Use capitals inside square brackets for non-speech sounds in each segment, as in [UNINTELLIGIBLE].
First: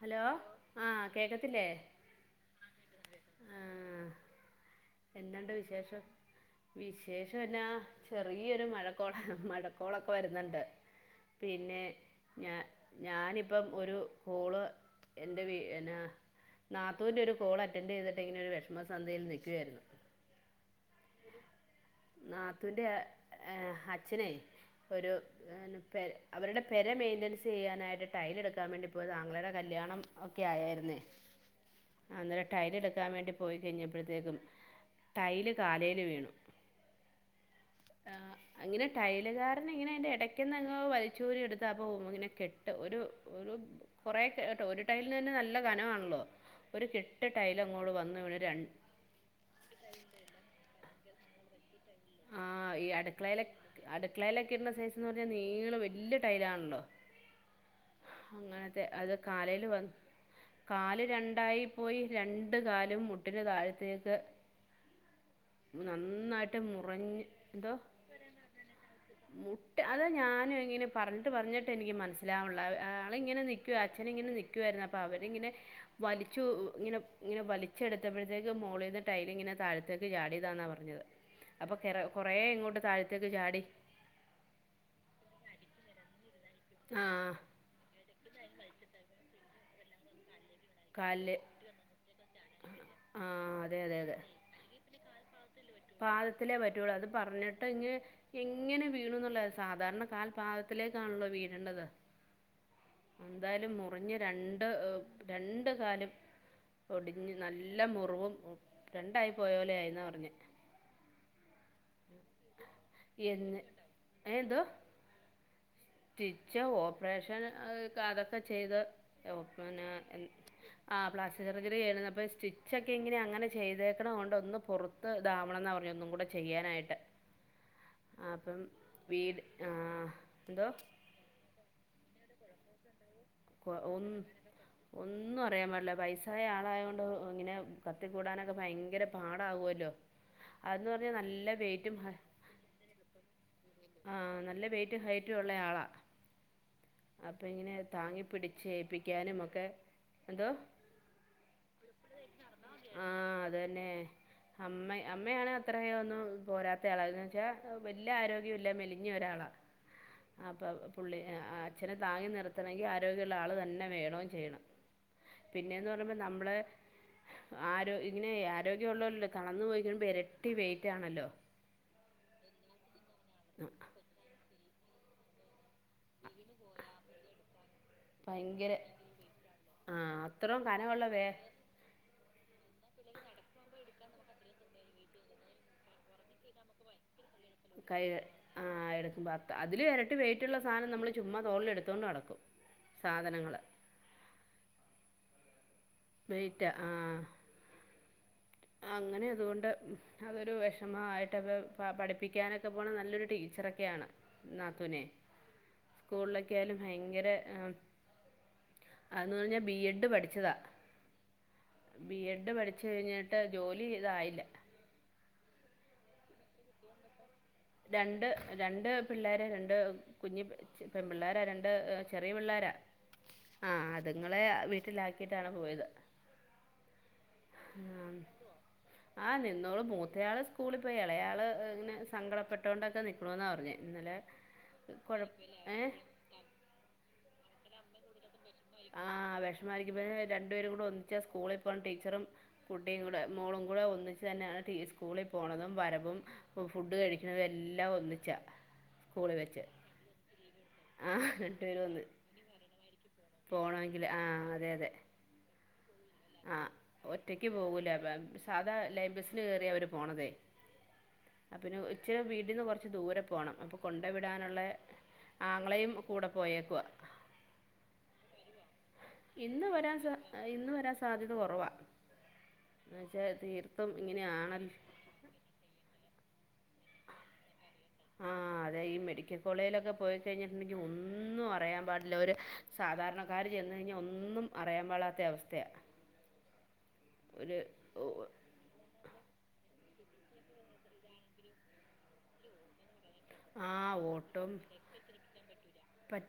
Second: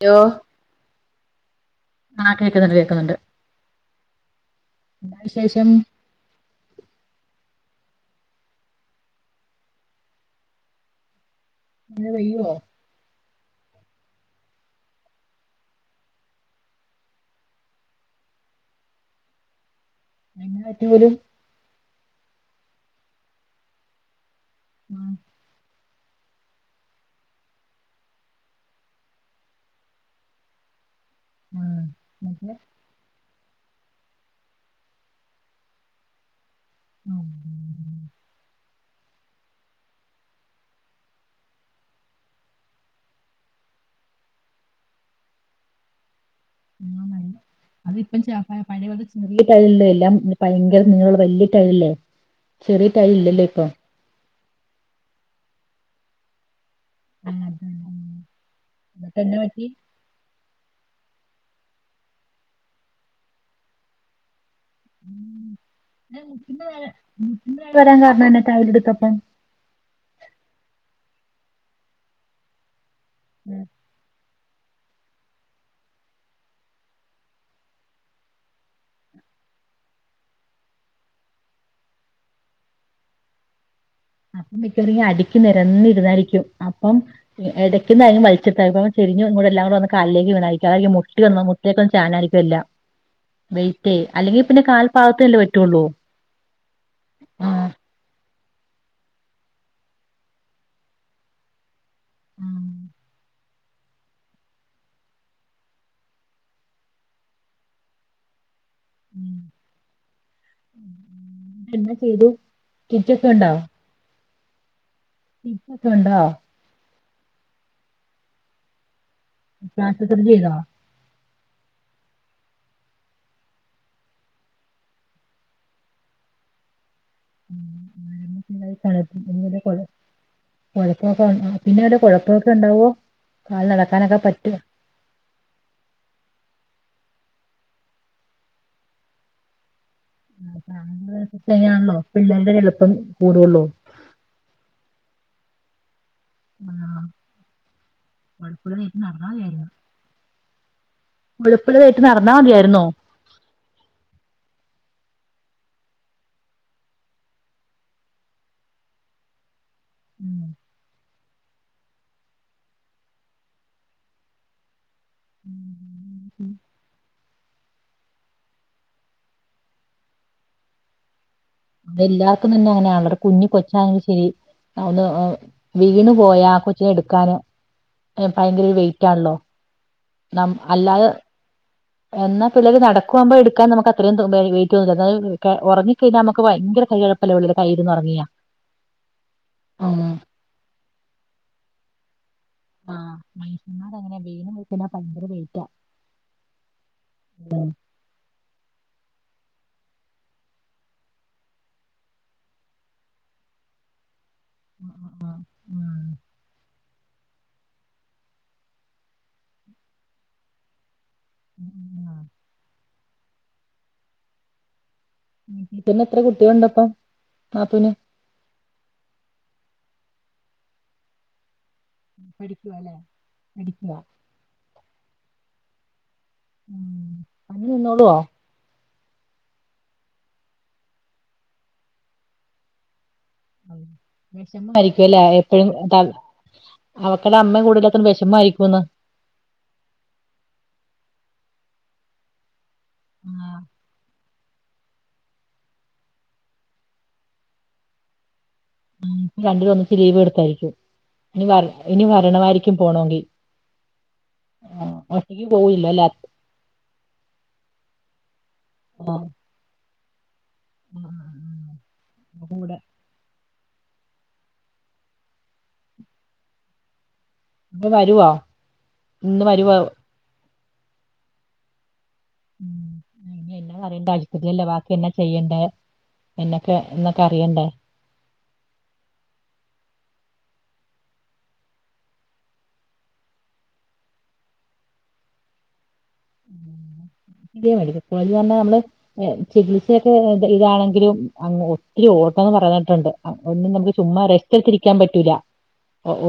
Hello ആഹ് കേക്കത്തില്ലേ? ആഹ് കേക്ക്ന്നുണ്ട് കേക്ക്ന്ന്ണ്ട് എന്താണ്ട് വിശേഷം വിശേഷേന്നാ ചെറിയൊരു മഴക്കോള മഴക്കോളൊക്കെ വരുന്നുണ്ട് പിന്നെ മഴ പെയ്യോ ഞാ ഞാനിപ്പം ഒരു കോള് എന്റെ വീ എന്നാ നാത്തൂന്റെ ഒരു കോൾ അറ്റന്റ് ചെയ്തിട്ട്ങ്ങനെ ഒരു വിഷമസന്ധയിൽ നിൽക്കുവായിരുന്നു എന്ന പറ്റി പോലും നാത്തുന്റെ അച്ഛനെ ഒരു ആഹ് പെ അവരുടെ പെരെ മെയിന്റെൻസെയ്യാനായിട്ട് ടൈലെടുക്കാൻ വേണ്ടി പോയത ആങ്ങളെടെ കല്യാണം ഓക്കെ ആയായിര്ന്നേ ആഹ് അന്നേരം മറ്റേ ട്ടൈലെടുക്കാൻ വേണ്ടി പോയി കഴിഞ്ഞപ്പഴ്ത്തേക്കും. ട്ടൈല് കാലേല് വീണു. [UNINTELLIGIBLE] ആഹ് ങ്ങെനെ ടൈലുകാരനിങ്ങനെ അയ്ന്റെ ഇടക്കിന്നങ്ങ് വലിച്ചൂരി എടുത്താപ്പോ ങ്ങനെ കെട്ട ട്ട ഒരു ഒരു കൊറെ കേട്ടോ ഒരു ടൈൽനന്നെ നല്ല കനവാണല്ലോ? ഒരു ആഹ് കെട്ട് ടൈലങ്ങോട്ട് വന്ന് വീണ് രണ്ട് ചെറിയട്ടൈലില്ല എല്ലാം ഭയങ്കര നീളള്ള വല്യ ടൈലല്ലേ ആ ഈ ചെറിയ ട്ടൈലില്ലല്ലോ അടുക്കളയിലെ ഇപ്പം അടുക്കളയിലൊക്കെ ഇടുന്ന സൈസ്ന്ന് പറഞ്ഞാൽ നീള വല്യ ടൈലാണല്ലോ ആഹ് അതാണ്. ആഹ് അങ്ങനത്തെ അത് എന്നിട്ട് എന്നാ പറ്റി കാലേല് വന്ന് കാല് രണ്ടായി പോയി രണ്ട് കാലും മുട്ടിന് താഴത്തേക്ക് ഏഹ് നന്നായ്ട്ട് മുട്ടിന്റെ വേദന മുറിഞ്ഞ് മുട്ടിന്റെ എന്തോ വേദന വരാൻ കാരണം എന്നാ ടൈലെടുത്തപ്പം അത ഞാനും ഇങ്ങനെ പറഞ്ഞിട്ട് പറഞ്ഞിട്ട് എനിക്ക് മനസ്സിലാവ്ൺള്ള ആള്ങ്ങനെ നിക്ക്യുവാ അച്ഛനിങ്ങനെ നിക്കുവായ്രുന്നു അപ്പൊ അവരിങ്ങനെ വലിച്ചു ഇങ്ങനെ ഇങ്ങനെ വലിച്ചെടുത്തപ്പോഴത്തേക്ക് മോളിന്ന് ടൈല്ങ്ങനെ താഴ താഴത്തേക്ക് ചാടിയതാന്നാ പറഞ്ഞത് അപ്പൊ കുറേ ഇങ്ങോട്ട് താഴത്തേക്ക് ചാടി അപ്പം മിത്തറിങ്ങ അടിക്കും നിരന്നിരുന്നടിക്കും അപ്പം ആ എടക് റ്റ്ന്ന് വലിച്ചിട്ടായിപ്പം ചെരിഞ്ഞുംഎല്ലാംകൂടെ വന്ന് കാലിലേക്ക് വീണായികും മുട്ടി കാലിൽ വന്ന മുട്ടിവൊന്നും ചാനായിരിക്കു വെല്ലാം. ആ അതെ അതെ വെയ്റ്റെയ് അതെ അല്ലെങ്കിപിന്നെ കാൽപ്പാദത്തല്ല പറ്റു പാദത്തിലേ പറ്റുള്ളൂ അത് ആഹ് പറഞ്ഞിട്ട്ഞ്ഞ് എങ്ങനെ വീണുന്നുള്ളത്. സാധാരണ കാൽപാദത്തിലേക്കാണല്ലോ വീഴണ്ടത്. [UNINTELLIGIBLE] എന്തായാലും മുറിഞ്ഞ രണ്ട് രണ്ട് കാലും. പൊടിഞ്ഞ് നല്ല മുറിവും രണ്ടായി പോയ പോലായിന്ന പറഞ് എന്നാ ചെയ്തു സ്റ്റിച്ചൊക്കെ ഉണ്ടോ? ഏ എതോ? ക്കോണ്ടാ ച്ച ഓപ്പറേഷൻ അതൊക്കെ ചെയ്ത് ഒ പിന്നെ പ്ലാസ്റ്റിക് സർജറി ചെയ്തോ ആ പ്ലാസ്റ്റോർജറി ചെയ്യുന്നത് അപ്പോ സ്റ്റിച്ചൊക്കെ ഇങ്ങനെ അങ്ങനെ ചെയ്തേക്കണെ കൊണ്ട് ഒന്ന് പുറത്ത് ത് താവണം ന്നാ പറഞ്ഞ് ഒന്നും കൂടെ ചെയ്യാനായിട്ട്. ആ അപ്പം വീട് ആ എന്തോ? ക്കെ കാൽമുട്ടിൻ്റെവ്ടെ കുഴപ്പമൊക്കെ ഉണ്ടാവോ? കാൽ കോ ഒന്ന് നടക്കാനൊക്കെ പറ്റുവോ ഒന്നും അറിയാൻ പാടില്ല. വൈസായ ആളായ കൊണ്ട് ഇങ്ങനെ കത്തിക്കൂടാനൊക്കെ ഭയങ്കര പാടകുവല്ലോ? ന്നാണല്ലോ ഹ- പിള്ളേർടെ എളുപ്പം കൂടുള്ളൂ. ആ നല്ല വെയിറ്റും ഹൈറ്റും ഉള്ള ആളാ. ആഹ് അപ്പൊ ഇങ്ങനെ താങ്ങി മുഴപ്പുള്ളതായിട്ട് നടന്നാ പ്പിടിച്ചെയിപ്പിക്കാനും ഒക്കെ എന്തോ? എളുപ്പ്തായിട്ട് നടന്നാൽ മതിയാരുന്നോ. ആഹ് അത് തന്നെ. അമ്മ അമ്മയാണ് അത്ര ഒന്നും പോരാത്ത ആളാന്ന്. ന്ന് വെച്ചാൽ വല്യാ ആരോഗ്യം ഇല്ല മെലി ഒരാളാ അപ്പൊ പുള്ളി അച്ഛനെ താങ്ങി നിർത്തണങ്കി രോഗ്യ തന്നെ വേണൊ ചെയണം. പിന്നെന്ന് പറയുമ്പോ നമ്മളെ ആരോ ഇങ്ങനെ ആരോഗ്യം ഉള്ളല്ല്ലേ തളർളന്നു പോയിപോ ഇരട്ടി വെയിറ്റാണല്ലോ? തല്ലാർക്കും തന്നെ അങ്ങനെ ആണല്ലോ? കുഞ്ഞി കൊച്ചാണെങ്കിലും ശെരി അതു ഓ വീണ് പോയാ ആ കൊച്ചിനെ എടുക്കാനും ഭയങ്കര ഒരു വെയിറ്റാണല്ലോ? ആ ന്നം അത്രയും കനമുള്ള അല്ലാതെ വേ എന്നാ പിള്ളേര് നടക്കുവാമ്പോ എടുക്കാൻ നമുക്ക് അത്രയും വെയ്റ്റ് തോന്ന്ല്ല എന്ന ഉറങ്ങിക്കഴിഞ്ഞ ഭയങ്കര കൈകഴപ്പ. കൈ ആ എടുക്കുമ്പോ അത്ത അതില് ആഹ് യരട്ടി വെയിറ്റ് റ്റുള്ള സാധനം നമ്മള് ചുമ്മ തോളില് എടുത്തൊണ്ട് നടക്കും സാധനങ്ങള് അങ്ങനെ വീണയ്ക്ണാ ഭയങ്കര വെയറ്റാ. വെയിറ്റ് ആ അങ്ങനെ അതുകൊണ്ട്. അതൊരു വിഷമായിയിട്ടപ്പ പഠിപ്പിക്കാനൊക്കെ പോകണ നല്ല നല്ലൊരു ടീച്ചറൊക്കെയാണ് നാത്തൂനെ സ്കൂളിലൊക്കാലും ഭയങ്കര അതന്ന് പറഞ്ഞാൽ ബി എഡ് പഠിച്ചതാ ബി എഡ് പഠിച്ച കഴിഞ്ഞിട്ട് ജോലി ഇതായില്ല ീന്നെ എത്ര കുട്ടികളുണ്ട്പ്പം നാത്തൂന് രണ്ട് രണ്ട് പിള്ളേർ രണ്ട് കുഞ്ഞു പിള്ളേർ രണ്ട് ചെറിയ പിള്ളോരാ പഠിക്കുവാ അല്ലേ ആഹ് പഠിക്കുവാ അതുങ്ങളെ വീട്ടിലാക്കിട്ടാണ് പോയത് ഉം തന്നെ നിന്നോളുവോ ആ ആഹ് നിന്നോളും മൂത്തയാള് സ്കൂളിപ്പോവും ഇളയാള് ഇങ്ങനെ സങ്കടപ്പെട്ടോണ്ടൊക്കെ ന ക്കണെന്നാണ് പറഞ്ഞത് ഇന്നലെ വിഷമായിരിക്കും അല്ലേ കുഴപ്പം ഏഹ എപ്പഴും അവക്കടെ അമ്മയും കൂടെല്ലാത്തോണ്ട് വിഷമായിരിക്കുംന്ന് ആ വിഷമായിരിക്കുമ് രണ്ടുപേരും കൂടെ ഒന്നിച്ചാ സ്കൂളിൽ പോകുന്ന ടീച്ചറും കുട്ടിയും കൂ മോളും കൂടെ ഒന്നിച്ചെന്നാണ് ടീച്ച സ്കൂളിൽ പോണതും വരവും ഫുഡ് കഴിക്കുന്നതും എല്ലാം ഒന്നിച്ചാ ആ സ്കൂളിൽ ഇപ്പ വെച്ച് രണ്ടര ഒന്നിച്ച് ലീവ് എടുത്തായിരിക്കും ആഹ് ഇനി വര ഇനി വരണമായിരിക്കും പോണമെങ്കിൽ പോകണമെങ്കില് ആ അതെ അതെ ഈയ് പോയില്ലാല്ലെ ആ ഒറ്റക്ക് പോകൂല സാധാ ലൈൻബസിന് കയറിയ അവര് പോണതേ പിന്നെ ഉച്ച വീടിന്ന് കൂടെ കൊറച്ച് ദൂരെ പോകണം അപ്പോൾ കൊണ്ടു വിടാനുള്ള ആങ്ങളെയയും കൂടെ പോയേക്കുവാ ഇപ്പൊ വരുവോ ഇന്ന് വരാൻ സ ഇന്ന് വരാൻ സാധ്യത കുറവാ ഉം. ന്നുവച്ചാ തീർത്തും ഇങ്ങനെയാണല്ലോ പിന്നെ ചെയ്യണ്ടെ? ന്നൊക്കെ എന്നൊക്കെ അറിയണ്ടേ ആഹ് അതെ ഈ മെഡിക്കൽ കോളേജിലൊക്കെ പോയി കഴിഞ്ഞിട്ടുണ്ടെങ്കിൽ ഒന്നും അ പറയാൻ പാടില്ല ഒരു സാധാരണക്കാര് ചെന്ന് കഴിഞ്ഞാൽ ഒന്നും അറിയാൻ പാടാത്ത അവസ്ഥയ കോള വന്ന നമ്മള് ചികിത്സയൊക്കെ ഇതാണെങ്കിലും ഒത്തിരി ഓട്ടംന്ന് പറഞ്ഞിട്ടുണ്ട് അപ്പ ന്നും ആ നമുക്ക് ചുമ്മാ ഓട്ടം റെസ്റ്റ് എടുത്തിരിക്കാൻ പറ്റൂല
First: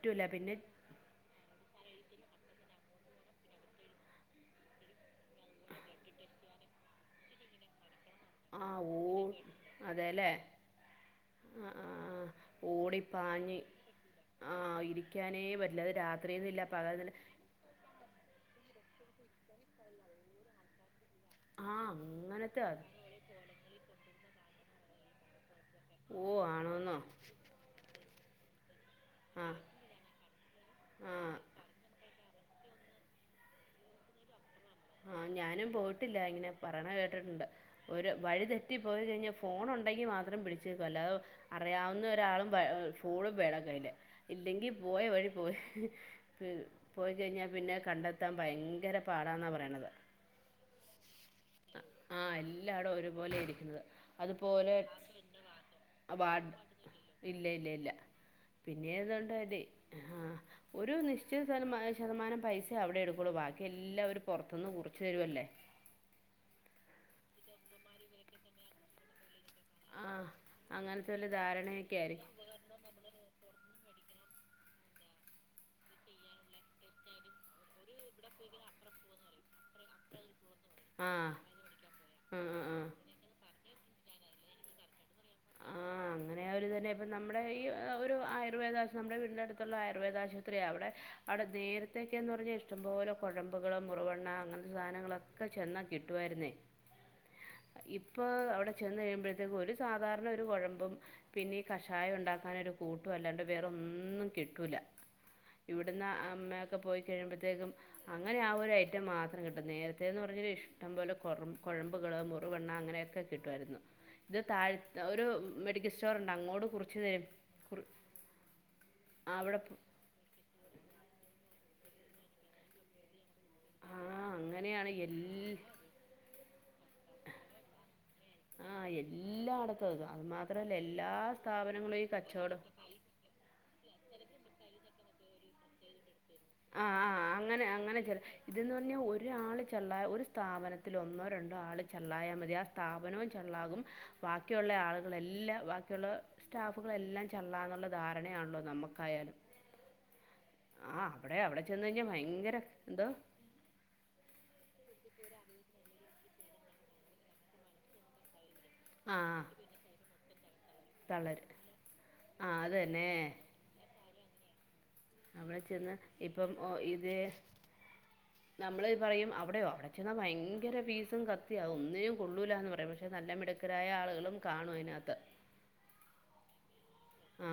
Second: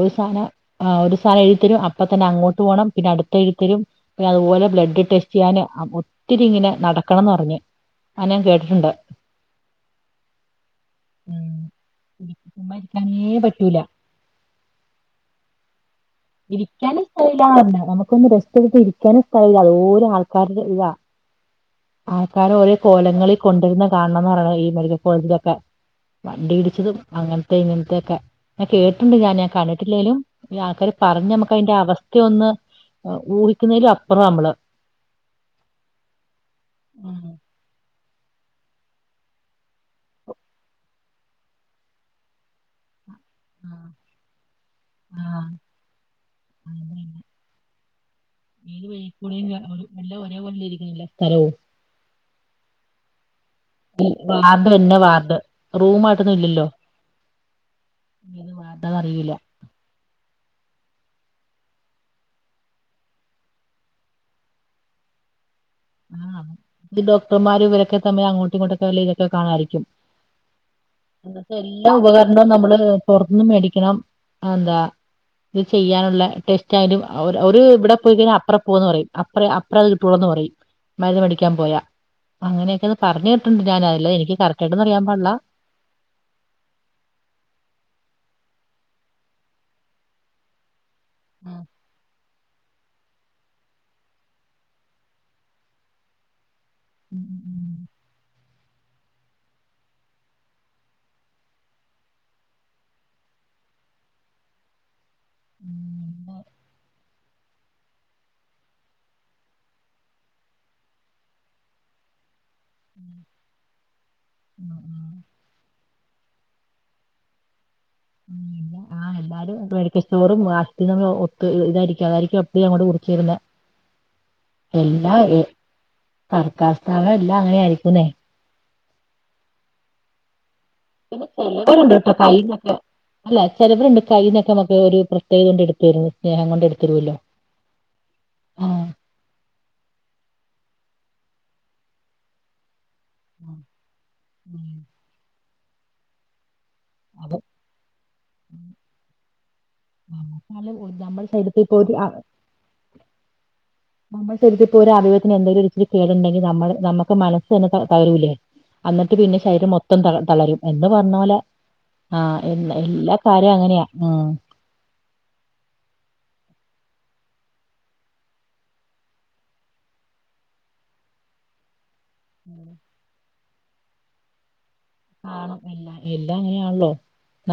ഒരു സാനം പിന്നെ ആ ഒരു സ്ഥാനം അപ്പപ്പോ തന്നെ അങ്ങോട്ട് പോകണം പിന്നെ അടുത്ത് എഴുത്തരും അതുപോലെ ബ്ലഡ് ട് ടെസ്റ്റ് ചെയ്യാന് ഒത്തിരി ഇങ്ങനെ നടക്കണംന്ന് പറഞ്ഞ് അത് ഞാൻ ആ കേട്ടിട്ടുണ്ട് ഊ അതെല്ലേ ഉം ആ ആ ഇരി- ചുമ്മാ ഇരിക്കാനേ ഓടിപ്പാഞ് പറ്റൂല ആ ഇരിക്കാനേ പറ്റില്ലെ രാത് ഇരിക്കാനും സ്ഥലല്ല നമുക്കൊന്ന് റെസ്റ്റെടുത് ഇരിക്കാനും സ്ഥലല്ലത് ഓരോ ആൾക്കാരുടെ ഇതാ ആ ആൾക്കാര അങ്ങനത്തെ ഒരേ അത്. കോലങ്ങളിൽ കൊണ്ടുവരുന്ന കാണണംന്ന് പറയണം ഈ മെരിക്കൽ കോളേജിലൊക്കെ ഓ വണ്ടിയിടിച്ചതും ആണോന്നോ അങ്ങനത്തെ ഇങ്ങനത്തെക്കെ ഞൻ കേട്ടുണ്ട് ഞാൻ ആ ഞാൻ കണ്ടിട്ടില്ലെേലും ഈ ആൾക്ക ആ പറഞ്ഞഞ് നമുക്ക് അതിന്റെ അവസ്ഥയ ഒന്ന് ഊഹിക്കുന്നതിലും അപ്പുറ മ്മള് ആഹ് ഞാനും പോയിട്ടില്ല ങ്ങനെ പറണ ഉം കേട്ടിട്ടുണ്ട് ഒരു വഴിതെറ്റിപ്പോയി കഴിഞ്ഞാൽ ഫോണ ഉണ്ടെങ്കിൽ മാത്രം പിടിച്ചേൽക്കല്ലോ അല്ലാതെ അറിയാവുന്ന ഒരാളും ഫൂളും വേണം ആഹ് കയ്യില് ഇല്ലെങ്കിൽ പോയ വഴി ആഹ് പോയി അതന്നെ പോയിക്കഴിഞ്ഞാൽ പിന്നെ കണ്ടെത്ത ത്താ ഭയങ്കര പാടാന്ന പറയണ് ഒരേ കൊള്ളിരിക്കുന്നില്ല സ്ഥലവും ആ എല്ലാ ട ഒരുപോലെ ഇടിക്കുന്നത് ഈ വാർഡ് അതുപോലെ തന്നെ വാർഡ് വാ റൂമായിട്ടൊന്നും ഇല്ലല്ലോ ഇല്ല ഇല്ല ഇല്ല ഏത് വാർഡാന്ന് അറിയൂല്ല പിന്നെണ്ടായാൽ ഒരു നിശ്ചിത ശതമാ ശതമാനം പൈസ അവിടെ എടുക്കളൂ ബാക്കി എല്ലാവര് പുറത്ത നിന്ന് കുറച്ച് തരുവല്ലേ ആ ഇ ഡോടർമാർ ഇവരൊക്ക തമ്മെ- അങ്ങോട്ട, ഇങ്ങോട്ടക്കെ- വലയിലൊക്കെ കാണാരിക്കും. ആഹ് അങ്ങനത്തെ വല്ല എല്ലാ ധാരണയൊക്കെ ആയിരിക്കും ഉപകരണവും നമ്മള്- പുറത്ത്ന്ന് മേടിക്കണം, എന്താ ഇത് ചെയ്യാനുള്ള ടെസ്റ്റ്- ഒരു ഇവിടെ പോയി കഴിഞ്ഞൽ- അപ്പറ പോന്ന് പറയും അപ്പറ അറേ അത് കിട്ടുള്ളന്ന് പറയും. മരുത ആഹ് മടിക്കാൻ പോയാ ആഹ് ആഹ് അങ്ങനെയൊക്കെ ആഹ് ഒന്ന് പറഞ്ഞു കേട്ടുണ്ട് ഞാന അല്ല എനിക്ക് കറക്റ്റായിട്ട് ഒന്നും അറിയാൻ പാടില്ല. ആഹ്... അങ്ങനെ അവർ തന്നെ ഇപ്പ നമ്മുടെ ഈ ഒരു ആയുർവേദ- നമ്മുടെ വീടിന്റെ അടുത്തുള്ള- ആയുർവേദ ആശുപത്രി അവിടെ, അട ആഹ് നേരി- ഇത്തേക്കന്ന് പറഞ്ഞാൽ, ഇഷ്ടംപോലെ കുഴമ്പൾ മുറുവെണ്ണ- അങ്ങനത്തെ സാധനങ്ങളൊക്കെ ചെന്നാൽ കിട്ടുവായിരുന്നേ. ഉം ഉം ഇപ്പോ അവിടെ ചെന്ന് കഴിയുമ്പോഴത്തേക്കും, ഒരു സാധാരണ ഒരു കുഴമ്പും, പിന്നെ കഷായം ഉണ്ടാക്കാനൊരു- കൂട്ടും അല്ലാണ്ട് വേറൊന്നും കിട്ടൂല. ഉം ഇവിടന്ന് ഉം അമ്മയൊക്കെ പോയി കഴിയുമ്പോഴത്തേക്കും- അങ്ങനെ ആ ഒരു ഐറ്റം മാത്രം കിട്ടും, നേരത്തെന്ന് പറഞ്ഞ ഇഷ്ടം പോലെ കുഴമ്പുകൾ മു- റി വെണ്ണ അങ്ങനെയൊക്കെ കിട്ടുമായിരുന്നു, ഇത് ഉം താഴ്- ഉം, ഉം. ഒരു മെഡിക്കൽ സ്റ്റോർണ്ട് അങ്ങോട്ട് കുറീച് തെരും. ആഹാ എല്ലാരും മെഡിക്കൽ സ്റ്റോറു വാ - ത്തിനു ഒത്ത് ഇതായിരിക്കും, അതായിരിക്കും എപ്പ ഞങ്ങൂടെ- കുറിച്ചിരുന്നത്. ആ അങ്ങനെയാണ് എല്ലാ എൽ ഏ തർക്കാ സ്താവണം- എല്ലാം അങ്ങനെയ ആയിരിക്കുന്നേ. ആഹാ എല്ലാ അടത്തത് അത്- മാത്രല്ല എല്ലാ ചിലവരുണ്ട് സ്ഥാപനങ്ങളും ഈ കേട്ടോ കച്ചവടം, കൈന്നൊക്കെ അല്ല ചിലവരുണ്ട് കൈയിന്നൊക്കെ- നമക്കക്ക് ഒരു പ്രത്യേകത കൊണ്ട് എടുത്തുവരുന്നു. ആഹ ആഹ ആഹ അങ്ങനെ അങ്ങനെ [UNINTELLIGIBLE] ആ ഇതന്ന്, പറഞ്ഞാ ഒരാള് ചള്ളായാൽ ഒരു സ്ത്രീ- സ്ഥാപനത്തിൽ ഒന്നോ, രണ്ടോ ആൾ ചള്ളായാൽ മതി. ആ സ്ഥാപനവും ആ, ചൊള്ളാകും, ബാക്കിയുള്ള ഉം. ആളുകൾ- എല്ലാം ബാക്കിയുള്ള- സ്റ്റാഫുകളെല്ലാം അത് ചള്ളാണ് എന്നുള്ള ധാരണയാണല്ലോ? നമുക്കായാലും. [UNINTELLIGIBLE] അവിടെ, അവിടെ ചെന്ന് ഒരു കഴിഞ്ഞാൽ ഭയങ്കര എന്തോ- നമ്മൾ ശരിക്കും ഇപ്പോൾ ഒരു [UNINTELLIGIBLE] എന്തെങ്കിലും- ഇച്ചിരി കേടു ഉണ്ടെങ്കിൽ നമ്മൾ നമുക്ക് മനസ് തന്ന തളരൂലേ? എന്നിട്ട് പിന്നെ ആഹ് ശരീരം മൊത്തം- തളരും എന്ന് പറഞ്ഞ പോലെ. തളര് ആഹാ ആഹ് അത് എന്ന തന്നെ എല്ലാ കാര്യവും അങ്ങനെയാ. മം... അവിടെ ചെന്ന് ഇപ്പം ഓ ഇതെ - നമ്മൾ പറയും അവിടെയോ അവിടെ ചെന്നാ ഭയങ്കര ഫീസും കത്തിയാ ഒനിന്നും- കൊള്ളൂലന്ന് പറയും, പക്ഷെ നല്ല മിടുക്കരായ ആളുകളും കാണും അതിനകത്ത്. കാണും എല്ല എല്ലാം അങ്ങനെയാണല്ലോ,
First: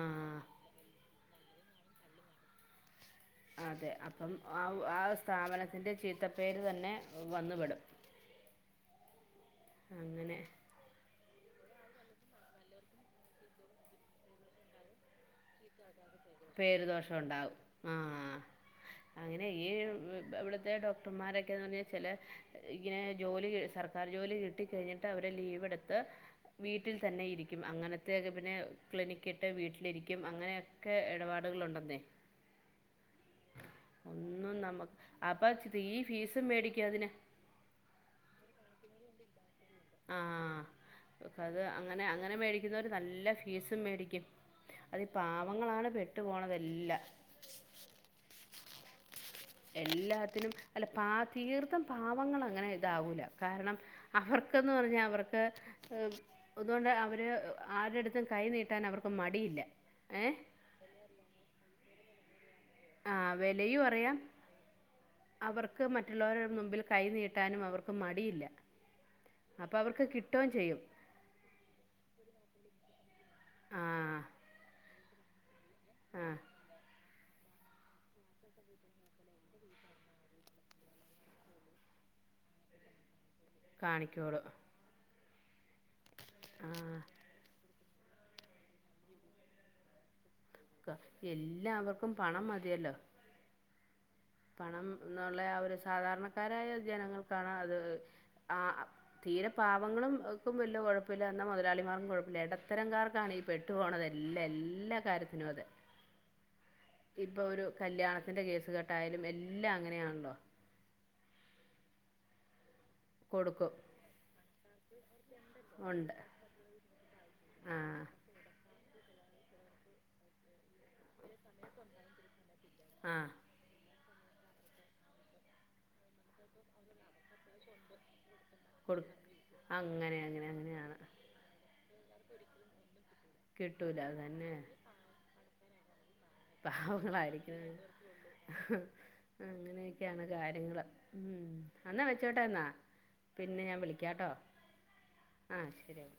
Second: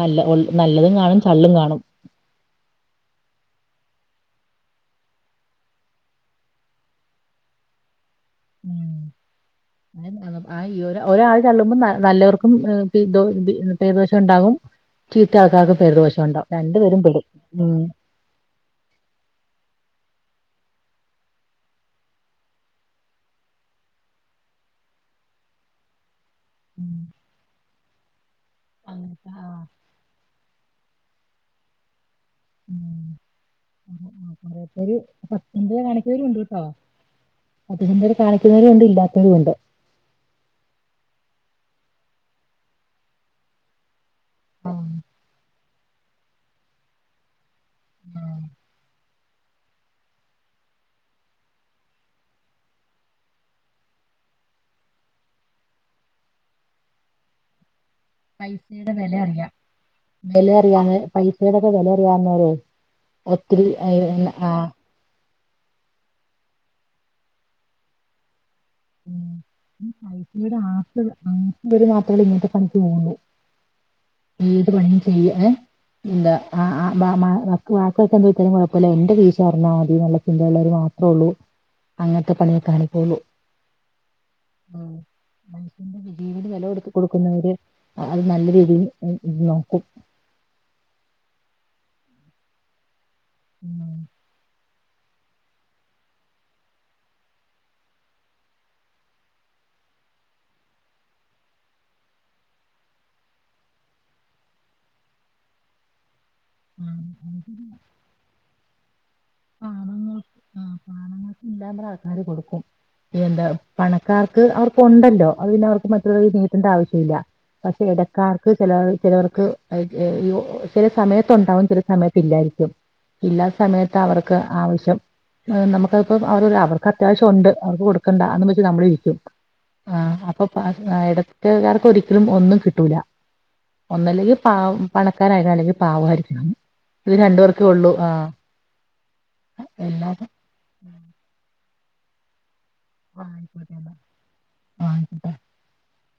നല്ല നല്ലതും കാണും ചള്ളും കാണും. അതെ അപ്പം ആ ആ.. സ്ഥാപനത്തിന്റെ ചീത്തപ്പേര് തന്നെ വന്നുപെടും. ഉം [INAUDIBLE] ആ ഒരാൾ ചള്ളുമ്പോ നല്ലവർക്കും പേരുദോഷം ഉണ്ടാകും. ചീത്ത ആകാതെ പേരുദോഷം- ഉണ്ടാകും രണ്ട് പേര് പേരും ദോഷം പെടും ഉണ്ടാകും ഉം.. ആ അങ്ങനെ ഈ ഇവിടുത്തെ- ഡോക്ടർമാരൊക്കെന്ന് പറഞ്ഞാൽ, ചില ഇങ്ങനെ ജോലി സർക്ക- കാർ ജോലി കിട്ടി കഴിഞ്ഞിട്ട് അവര്- ലീവ് എടുത്ത്- ഉം. വീട്ടിൽ തന്നെ ഇരിക്കും- അങ്ങനത്തക്കെ പിന്നെ ക്ലിനിക്ക- അങ്ങനത്തെ ആ ഇട്ട് വീട്ടിലിരിക്കും അങ്ങനെ. ഒക്കെ ഇടപാടുക ഉണ്ടെന്നേ. ഉം ഒന്നും കൊറേ പേര് നമ്മക്ക് അപ്പ സത്യസന്ധത ഈ ഫീസും- മേടിക്ക അതിന്. അതിലും വലുത്- കാണിക്കുന്നവരും ണ്ട്, ഇല്ലാത്തവരും ഉണ്ട്. ആഹാ അപ്പ അത് അങ്ങനെ, അങ്ങനെ മേടിക്കുന്നര് നല്ല ഫീസും മേടിക്കും. ഉം. അതിൽ പാവങ്ങളാണ് പെട്ടു പോണത് എല്ലാം. ആഹാ എല്ലാത്തിനും അല്ല പാ തീർത്തും- പാവങ്ങൾ അങ്ങനെ ഇതാവൂല. കാരണം, അവർക്കന്ന് പറഞ്ഞാ, അവർക്ക്- അതുകൊണ്ട് അവര് ആരുടെയും അടുത്ത്- ത്തും കൈനീട്ടാൻ അവർക്ക് മടിയില്ല, ഏഹ.. പൈസടെ ഒക്കെ വിലറിയാവുന്നര് ആഹ് ഒത്തിരി - വിലയും അറിയാം [UNINTELLIGIBLE] അവർക്ക് മറ്റുള്ളവരുടെ മുമ്പിൽ- കൈനീട്ടാനും അവർക്ക് മടിയില്ല. അപ്പൊ അവർക്ക് കിട്ടുകയും ചെയ്യും ഇവർ [INAUDIBLE] മാത്രമല്ല ഇങ്ങത്തെ പണിക്ക് പോകുന്നുള്ളു ആഹ ഏത് പണിയും ചെയ്യുക ഏ ഇല്ല ആഹ ഹ മ വാക്കിയുള്ളവർക്കു എന്ത്‌ പറ്റിയാലും കുഴപ്പമില്ല എൻന്റെറെ കീശ നിറഞ്ഞാൽ മതി എന്നുള്ള ചിന്ത ഉള്ളവർ മാത്രേ ഉള്ളൂ അങ്ങനത്തെ പണിയൊക്കെ കാണിക്കുള്ളൂ കാണിക്കോളൂ ഉം മനുഷ്യന്റെ ജീവന് വില ആഹ് കൊടുക്കുന്നവർ അത് നല്ല രീതിയിൽ നോക്കും ക്ക എല്ലാവർക്കും പണം മതിയല്ലോ ഉം പണം എന്നുള്ള ഒരു സാധാരണക്കാരായ ജനങ്ങൾക്കാണ് അത് ആഹ തീരെ പാവങ്ങളും ഒ വല്ല കുഴപ്പില്ല എന്ന മുതലളിമാർകും കുഴപ്പില്ല ഇടത്തരംകാർക്കാണ് പെട്ടു പോണതെല്ലാ എല്ലാ കാര്യത്തിനും അതെ ആ. ഇപ്പൊ ഒരു കല്യാണത്തിന്റെ കേസ് കേട്ടായാലും എല്ലാം അങ്ങനെയാണല്ലോ ആഹ പാലങ്ങൊക്കെ [INAUDIBLE] ആൾക്കാർ കൊടുക്കും എന്താ കൊടുക്കും പണക്കാർക്ക് അവർക്കുണ്ടല്ലോ അത് പിന്നെ അവർക്ക് ഉണ്ട് മറ്റുള്ളവരുടെ അടുത്ത് കൈ നീട്ടേണ്ട ആവശ്യമില്ല ആ പക്ഷെ ഇടക്കാർക്ക് ചില ചിലവർക്ക് ചില സമയത്ത് ഉണ്ടാവും ചില സമയത്ത്ല്ലായിരിക്കും ആ ഇല്ലാത്ത സമയത്ത് അവർക്ക് ആവശ്യം നമുക്കപ്പോ അവ അവർക്ക് അത്യാവശ്യം ഉണ്ട് അവർക്ക് കൊടുക്കും നക്കണ്ടാ എന്ന് വെച്ച നമ്മളെ കൊടു ഇരിക്കും ആഹ അങ്ങനെ അങ്ങനെ അപ്പൊപ്പ അങ്ങനെയാണ് ഇടത്തുകാർക്ക് ഒരിക്കലും ഒന്നും കിട്ടൂല കിട്ടൂല അതന്നെ പണക്കാരായാ അല്ലെങ്കിൽ പാവയിരിക്കണം ഈ രണ്ടു പേർക്കേ പാവങ്ങളായിരിക്കും ഉള്ളൂ ആ അങ്ങനെയൊക്കെയാണ് എല്ലാവരും കാര്യങ്ങള് ഉം അന്നാ വെച്ചോട്ടെ എന്നാ. പിന്നെ ആയിക്കോട്ടെ ഞാൻ എന്നാ. വിളിക്കാംട്ടോ ആ, ആയിക്കോട്ടെ ആഹ ശരി ന്നാ